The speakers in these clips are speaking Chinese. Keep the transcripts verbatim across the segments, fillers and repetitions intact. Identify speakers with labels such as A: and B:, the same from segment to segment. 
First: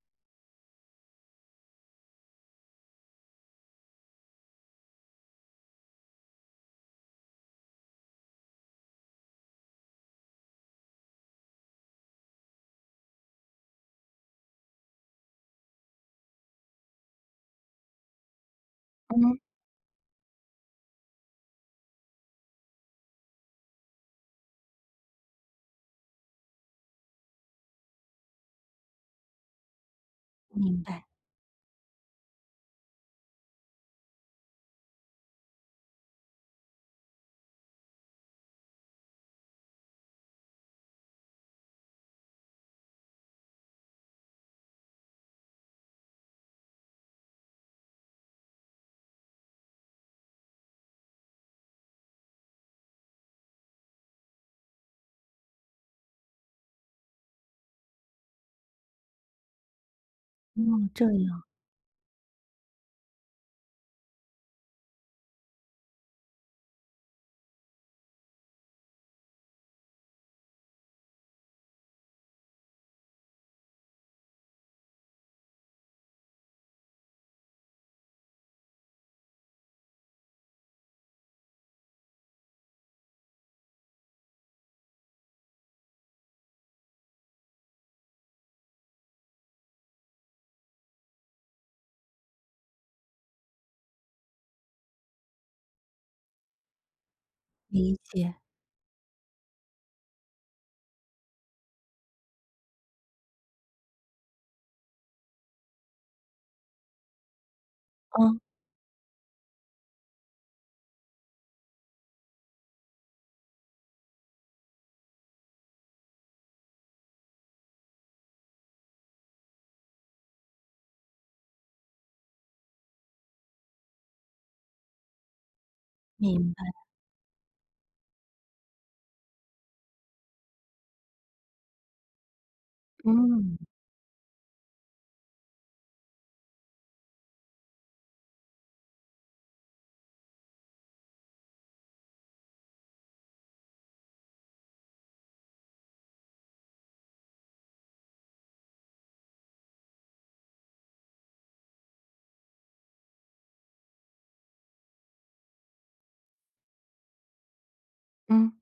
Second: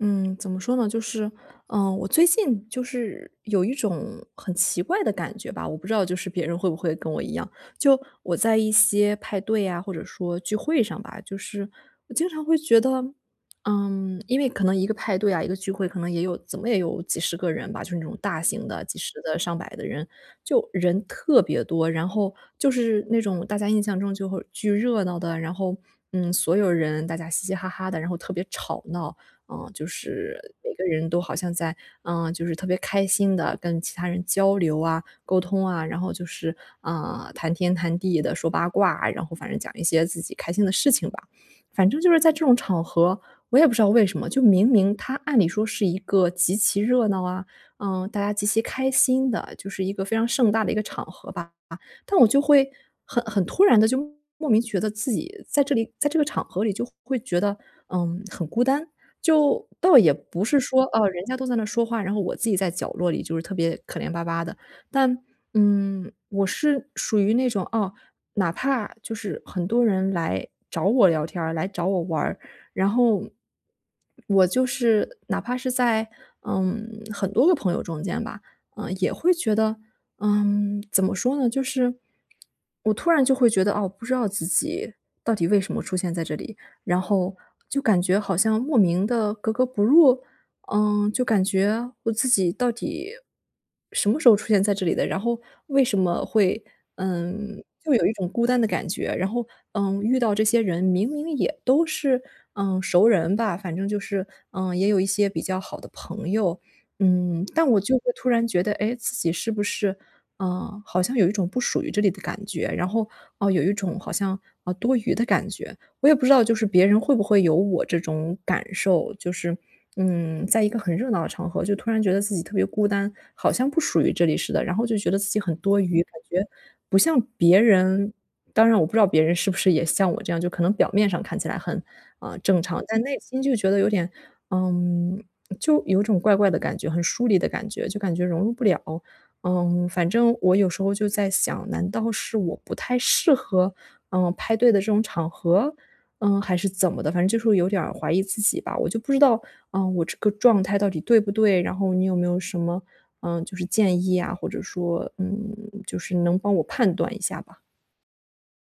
A: 嗯，怎么说呢，就是，嗯，我最近就是有一种很奇怪的感觉吧，我不知道就是别人会不会跟我一样。就我在一些派对呀，或者说聚会上吧，就是我经常会觉得嗯，因为可能一个派对啊，一个聚会，可能也有怎么也有几十个人吧，就是那种大型的几十个、
B: 嗯。
A: 上百的人，就人特别多。然后就是那种大家印象中就会巨热闹的，然后，嗯，所有人大家嘻嘻哈哈的，然后特别吵闹。嗯，就是每
B: 明
A: 个
B: 白。
A: 人都好像在呃，就是特别开心地跟其他人交流啊，沟通啊，然后就是，呃，谈天谈地地说八卦，然后反正讲一些自己开心的事情吧。反正就是在这种场合，我也不知道为什么，就明明它按理说是一个极其热闹啊，呃，大家极其开心的，就是一个非常盛大的一个场合吧。啊，但我就会很很突然地就莫名觉得自己在这里在这个场合里就会觉得，嗯，很孤单。就倒也不是
B: 哦，
A: 说，啊，
B: 这
A: 人家
B: 样。
A: 都在那说话，然后我自己在角落里就是特别可怜巴巴的。但，嗯，我是属于那种啊，哪怕就是很多人来找我聊天儿、来找我玩儿，然后我就是哪怕是在，嗯，很多个朋友中间吧，嗯，也会觉得，嗯，怎么说呢，就是我突然就会觉得，哦，不知道自己到底为什么出现在这里，然后就感觉好像莫名地格格不入？嗯，就感觉，我自己到底什么时候出现在这里的，然后为什么会嗯，就
B: 理
A: 有一种
B: 解。
A: 孤单的感觉。然后，嗯，遇到这些人明明也都是，嗯，熟人吧。反正就是，嗯，也有一些比较好的朋友。嗯，但我就会突
B: 嗯。
A: 然觉得，诶，自己是不是啊，好像有一种不属于这里的感觉。然后，呃，有一种好像，呃，多余的感觉。我也不知道就是别人会不会有我这种感受，就是，嗯，在一个很热闹的场合就突然觉得自己特别孤单，好像不属于这里似的，然后就觉得自己很多余，感
B: 明
A: 觉
B: 白。
A: 不像别人当然我不知道别人是不是也像我这样，就可能表面上看起来很，呃，正常，但内心就
B: 嗯。
A: 觉得有点呃，就有种怪怪的感觉，很疏离的感觉，就感觉融入不了。嗯，反正我有时候就在想，难道是我不太适合，嗯，派对的这种场合？嗯，还是怎么的反正就是会有点儿怀疑自己吧。我就不知道，嗯啊，我这个状态到底对不对，然后你有没有什么，呃，就是建议啊，或者说，嗯，就是能帮我判断一下吧。
B: 嗯。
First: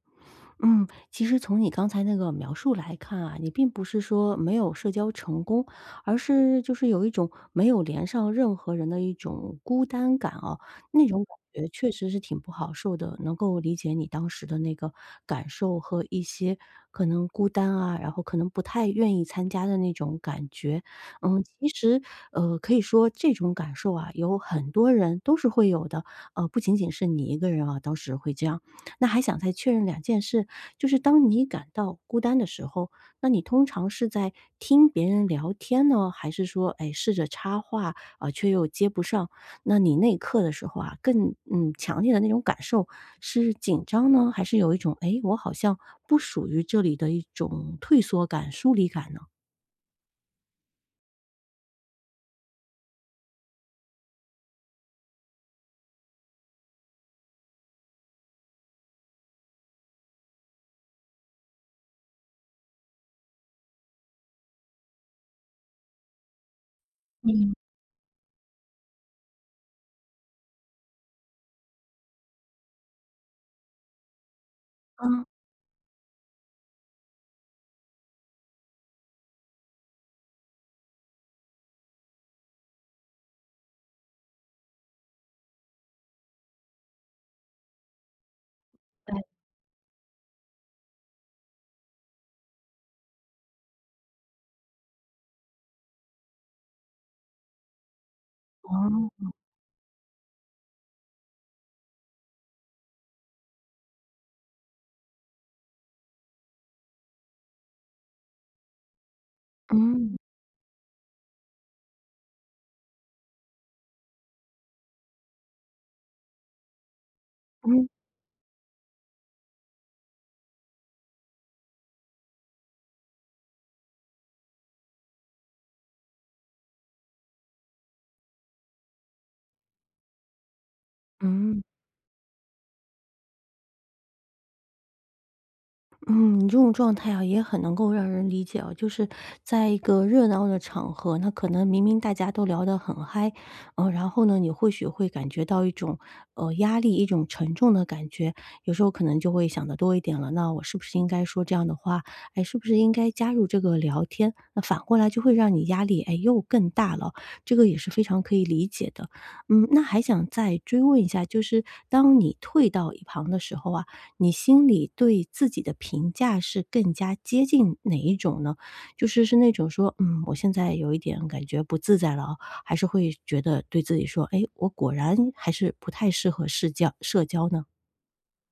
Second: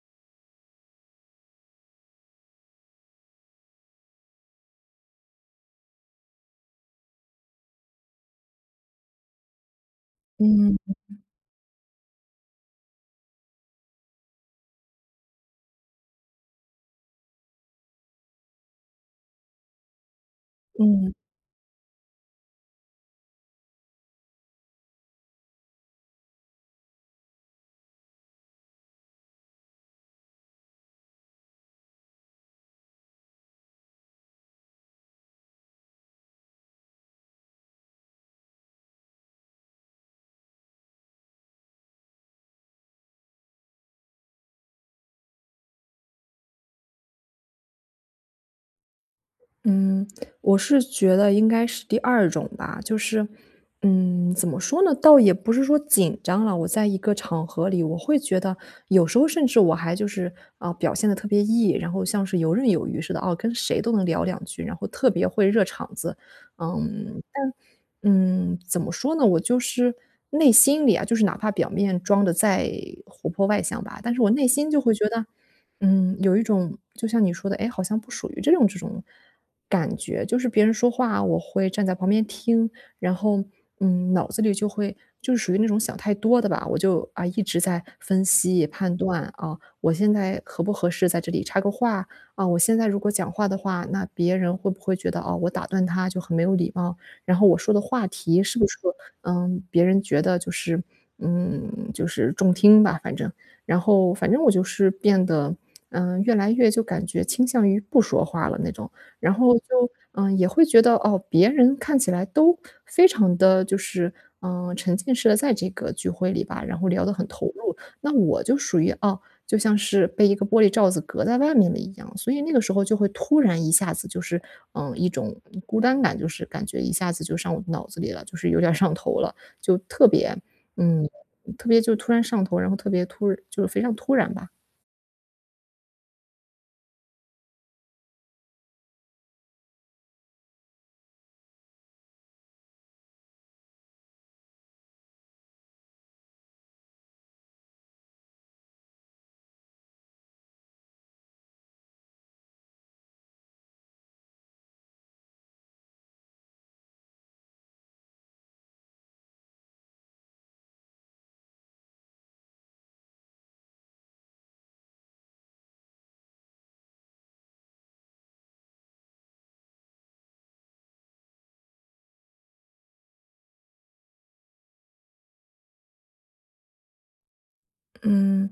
B: 嗯，其实从你刚才那个描述来看啊，你并不是说没有社交成功，而是就是有一种没有连上任何人的一种孤单感哦，
A: 嗯嗯
B: 那
A: 嗯。
B: 种感觉确实是挺不好受的。能够理解你当时的那个感受和一些可能孤单啊、然后可能不太愿意参加的那种感觉。
A: 嗯。
B: 嗯，其实，呃，可以说这种感受啊，有很多人都是会有的，呃，不仅仅是你一个人哦，当时会这样。那还想再确认两件事，就是当你感到孤单的时候，那你通常是在听别人聊天呢，还是说，哎，试着插话，呃，却又接不上？那你那一刻的时候啊，更嗯，强烈的那种感受是紧张呢？还是有一种，哎，我好像不属于这里的一种退缩感、疏离感呢？
A: 嗯，我是觉得应该是第二种吧。就是，嗯，怎么说呢？倒也不是说紧张了，我在一个场合里，我会觉得，有时候甚至我还就是，嗯，表现得特别 E，然后像是游刃有余似的，哦，跟谁都能聊两句，然后特别会热场子。嗯，
B: 嗯。
A: 但嗯，怎么说呢？我就是内心里啊，就是哪怕表面装得再活泼外向吧，但是我内心就会觉
B: 啊。
A: 得，嗯，有一种就像你说的，哎，好像不属于这种这种感觉。就是别人说话，我会站在旁边听，然后，嗯，脑子里就会就是属于那种想太多的吧，我就，啊，一直在分析、判
B: 对。
A: 断，啊，我现在合不合适在这里插个话？啊，我现在如果讲话的话，那别人会不会觉得，哦，我打断他就很没有礼貌？然后我说的话题是不是，
B: 哦。
A: 呃，别人觉得就是嗯，就是中听吧，反正。然后反正我就是变得，嗯，越来越就感觉倾向于不说话了那种，然后就，
B: 嗯。
A: 呃，也会觉得，哦，别人看起来都非常地就是，呃，沉浸式地在这个聚会里吧，然后聊得很投入。
B: 嗯。
A: 那我就属于，哦，就像是被一个玻璃罩子隔在外面的一样，所以那个时候就会突然一下子就是，嗯，一种孤单感就是感觉一下子就上我脑子里了，就是有点儿上头了，就特别嗯，
B: 嗯。
A: 特别就突然上头，然后特别突然就是非常突然吧。
B: 嗯，你这种状态呀也很能够让人理解哦。就是在一个热闹的场合，那可能明明大家都聊得很嗨，呃，然后呢你或许会感觉到一种，呃，压力，一种沉重的感觉。有时候可能就会想得多一点了，那我是不是应该说这样的话？哎，是不是应该加入这个聊天？那反过来就会让你压力，哎，又更大了哦。这个也是非常可以理解的。嗯，那还想再追问一下，就是当你退到一旁的时候啊，你心里对自己的评价是更加接近哪一种呢？就是是那种说，嗯，我现在有一点感觉不自在了啊，还是会觉得对自己说，哎，我果然还是不太适合世交社交呢？
A: 嗯，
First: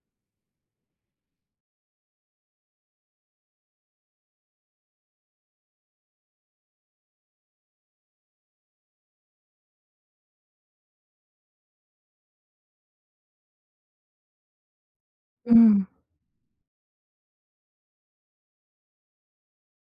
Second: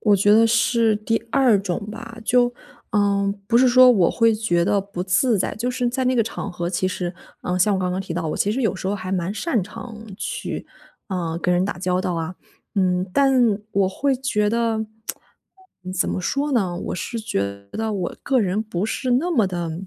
A: 我觉得是第二种吧。就，呃，不是说我会觉得不自在，就是在那个场合，其实，呃，像我刚刚提到，我其实有时候还蛮擅长去，呃，跟人打交道啊，嗯。但我会觉得，
B: 嗯。
A: 嗯，怎么说呢？我是觉得我个人不是那么地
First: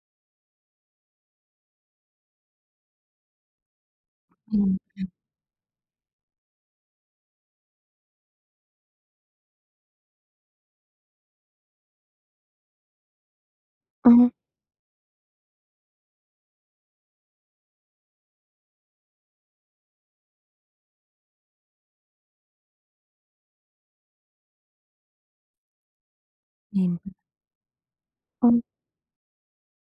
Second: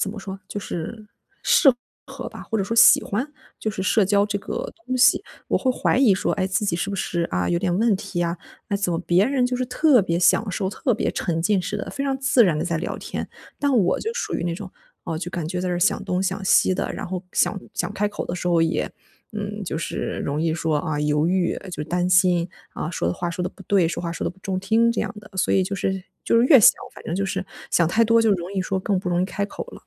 A: 怎么说，就是适合吧，或者说喜欢就是社交这个
B: 嗯
A: 东
B: 嗯。
A: 西。我会怀疑说，哎，自己是不是，啊，有点问题啊，那怎么别人就是特别享受、特别沉浸式地、非常自然地在聊天，但我就
B: 嗯。
A: 属于那种，哦，就感觉在这儿想东想西的，然后想想开口的时候也嗯，就是容易说，啊，犹豫呃，就是担心，啊，说的话说得不对，说话说得不中听这样的。所以就是就是越想
B: 明
A: 反
B: 白。
A: 正就是，想太多就容易
B: 嗯。
A: 说更不容易开口了。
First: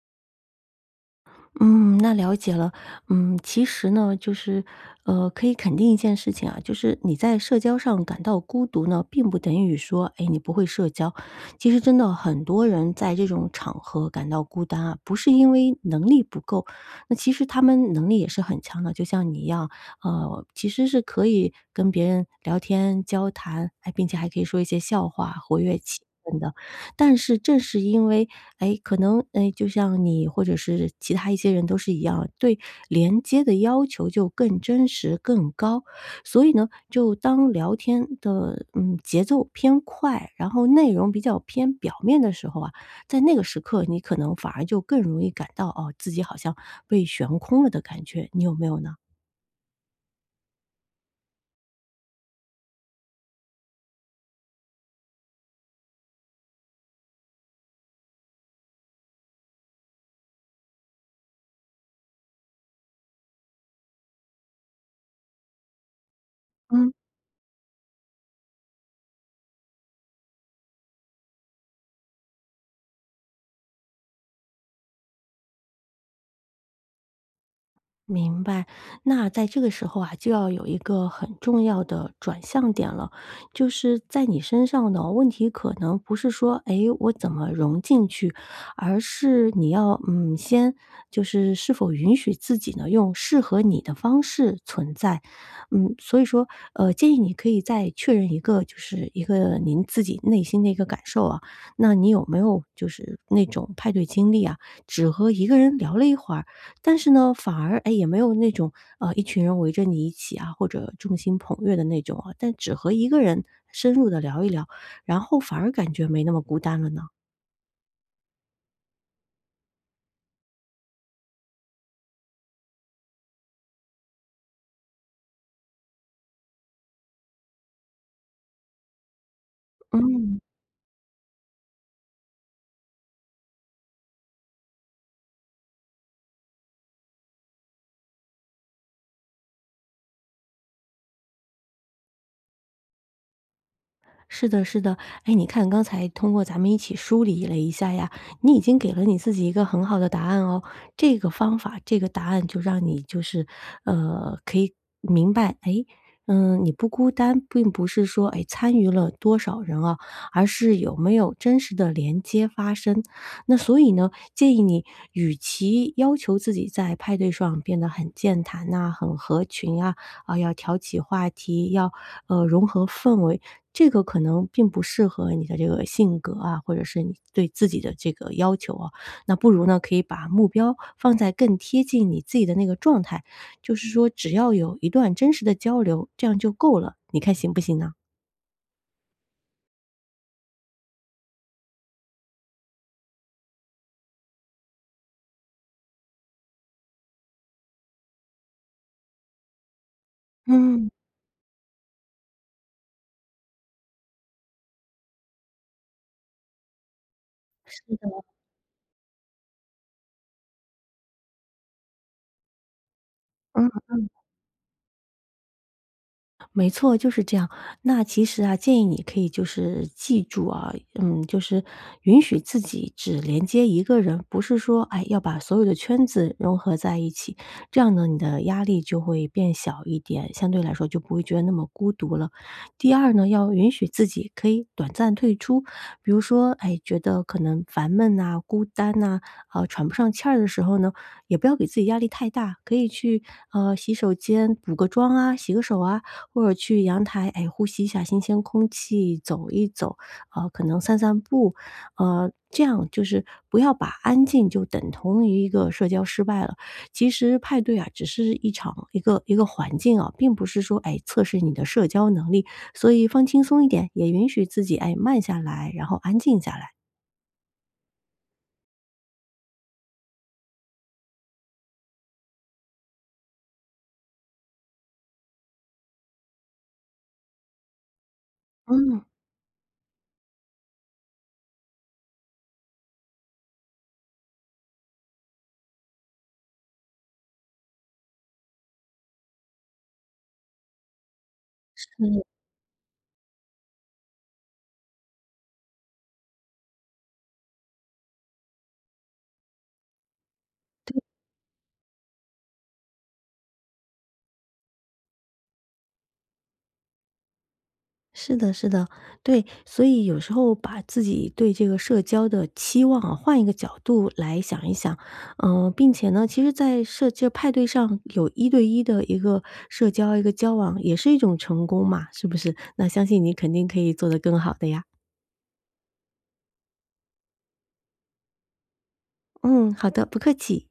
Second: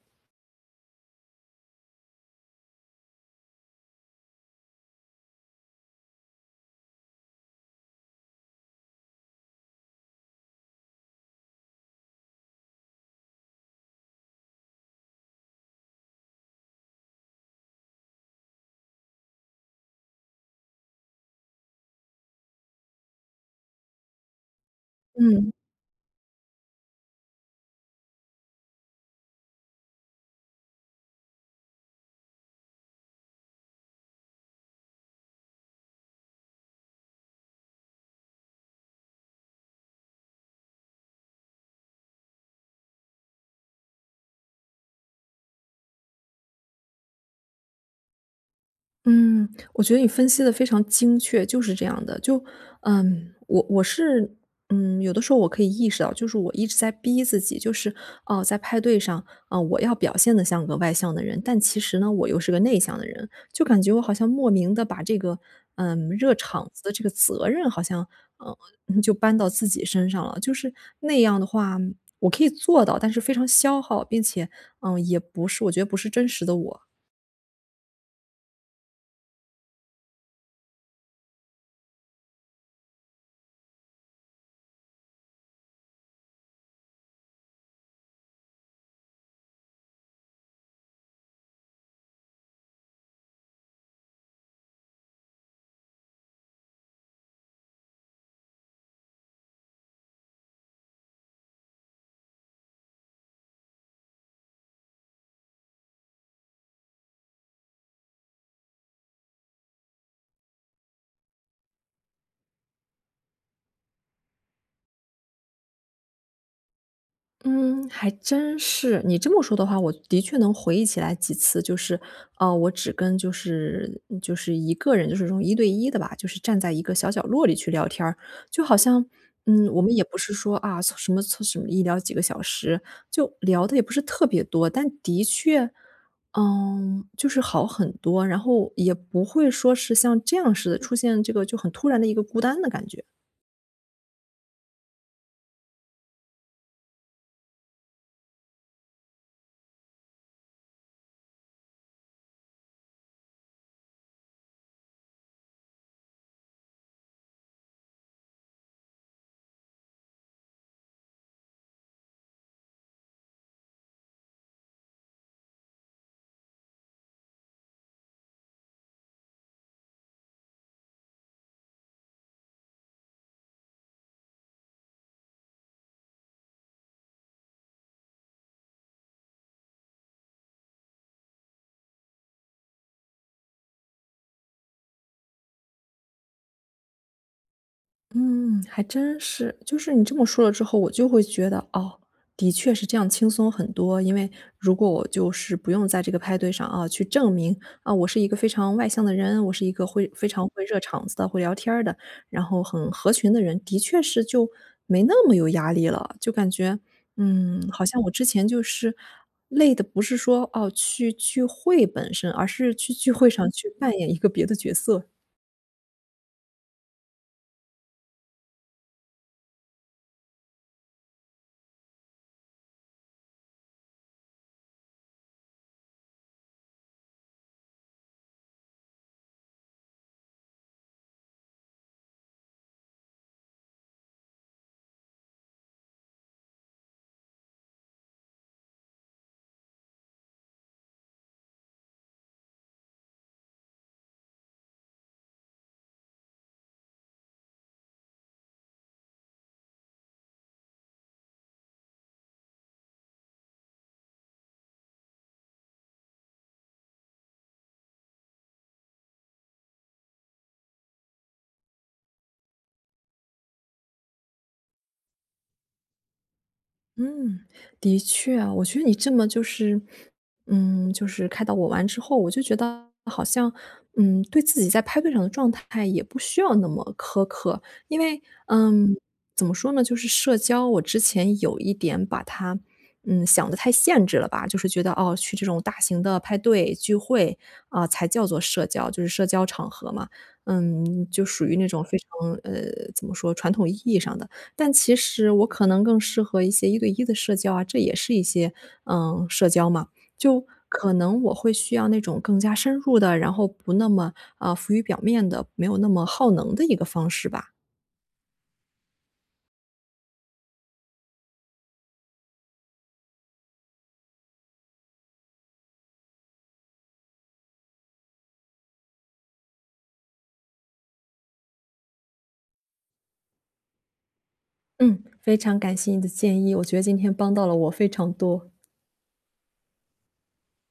B: 嗯，那了解了。嗯，其实呢，就是，呃，可以肯定一件事情啊，就是你在社交上感到孤独呢，并不等于说，哎，你不会社交。其实真的很多人在这种场合感到孤单啊，不是因为能力不够，那其实他们的能力也是很强的，就像你一样。呃，其实是可以跟别人聊天、交谈，哎，并且还可以说一些笑话
A: 嗯。
B: 活跃气氛的。但是正是因为，哎，可能，哎，就像你或者是其他一些人都是一样，对连接的要求就更真实、更高。所以呢，就当聊天的，嗯，节奏偏快，然后内容比较偏表面的时候啊，在那个时刻你可能反而就更容易感到，哦，自己好像被悬空了的感觉。你有没有呢？
A: 嗯，我觉得你分析得非常精确，就是这样的。就嗯，我我是，嗯，有的时候我可以意识到，就是我一直在逼自己。就是，呃，在派对上，啊，我要表现得像个外向的人，但其实呢，我又是个内向的人。就感觉我好像莫名的把这个，呃，热场子
B: 嗯。
A: 的这个责任好像，呃，呃，就搬到自己身上了。就是那样的话，我可以做到，但是非常消耗，并且，呃，也不是我觉得不是真实的我。
B: 明白，那在这个时候啊，就要有一个很重要的转向点了。就是在你身上呢，问题可能不是说，哎，我怎么融进去，而是你要嗯，先就是是否允许自己呢，用适合你的方式存在。嗯，所以说，呃，建议你可以再确认一个就是一个您自己内心的一个感受啊。那你有没有就是那种派对经历啊，只和一个人聊了一会儿，但是呢，反而，哎，也没有那种，呃，一群人围着你一起啊，或者众星捧月的那种啊，但只和一个人深入地聊一聊，然后反而感觉没那么孤单了呢？
A: 嗯，还真是。你这么说的话，我的确能回忆起来几次，就是，啊，我只跟就是嗯，就是一个人，就是这种一对一的吧，就是站在一个小角落里去聊天儿。就好像，嗯，我们也不是
B: 嗯。
A: 说，啊，什么从什么一聊几个小时，就聊的也不是特别多，但的确，呃，就是好很多，然后也不会说是像这样似的，出现这个就很突然的一个孤单的感觉。
B: 是的是的。哎，你看刚才通过咱们一起梳理了一下呀，你已经给了你自己一个很好的答案哦。这个方法、这个答案就让你就是，呃，可以明白，哎，呃，你不孤单，并不是说，哎，参与了多少人啊，而是有没有真实的连接发生。那所以呢，建议你与其要求自己在派对上变得很健谈呐，很合群啊，啊，要挑起话题，要，呃，融合氛围，这个可能并不适合你的这个性格啊，或者是你对自己的这个要求哦。那不如呢，可以把目标放在更贴近你自己的那个状态。就是说，只要有一段真实的交流，这样就够了。你看行不行呢？
A: 嗯，还真是。就是你这么说了之后，我就会觉得，哦，的确是这样轻松很多。因为如果我就是不用在这个派对上啊，去证明，啊，我是一个非常外向的人，我是一个会非常会热
B: 嗯。
A: 场子的、会聊天儿的，然后很合群的人，的确是就没那么有压力了。就感觉，嗯，
B: 是
A: 好像我
B: 的。
A: 之前就是累的不是说，哦，去聚会本身，而是去聚会上
B: 嗯
A: 去扮
B: 嗯。
A: 演一个别的角色。
B: 没错，就是这样。那其实啊，建议你可以就是记住啊。嗯，就是允许自己只连接一个人，不是说，哎，要把所有的圈子融合在一起。这样呢，你的压力就会变小一点，相对来说就不会觉得那么孤独了。第二呢，要允许自己可以短暂退出，比如说，哎，觉得可能烦闷呐，孤单呐，好喘不上气儿的时候呢，也不要给自己压力太大。可以去，呃，洗手间补个妆啊，洗个手啊，或者去阳台，哎，呼吸一下新鲜空气，走一走。呃，可能散散步呃，这样就是不要把安静就等同于一个社交失败了。其实派对啊，只是一场一个一个环境啊，并不是说，哎，测试你的社交能力，所以放轻松一点，也允许自己，哎，慢下来，然后安静下来。
A: 嗯，的确啊，我觉得你这么就是嗯，就是开导我完之后，我就觉得好像，嗯，对自己在派对上的状态也不需要那么苛刻。因为嗯，
B: 嗯。
A: 怎么说呢？就是社交我之前有一点把它，嗯，想的太限制了吧。就是觉得，哦，去这种大型的派对、聚会，啊，才叫作社交就是社交场合嘛。嗯，就属于那种非
B: 嗯。
A: 常呃，怎么说传统意义上的。但其实我可能更适合一些一对一的社交啊，这也是一些，呃，社交嘛。就可
B: 对。
A: 能我会需要那种更加深入的，然后不那么，呃，浮于表面的，没有那么耗能的一个方式吧。
B: 是的是的。对，所以有时候把自己对这个社交的期望啊，换一个角度来想一想。呃，并且呢，其实在设置派对上有一对一的一个社交、一个交往，也是一种成功嘛，是不是？那相信你肯定可以做得更好的呀。
A: 嗯，非常感谢你的建议，我觉得今天帮到了我非常多。
B: 嗯，好的，不客气。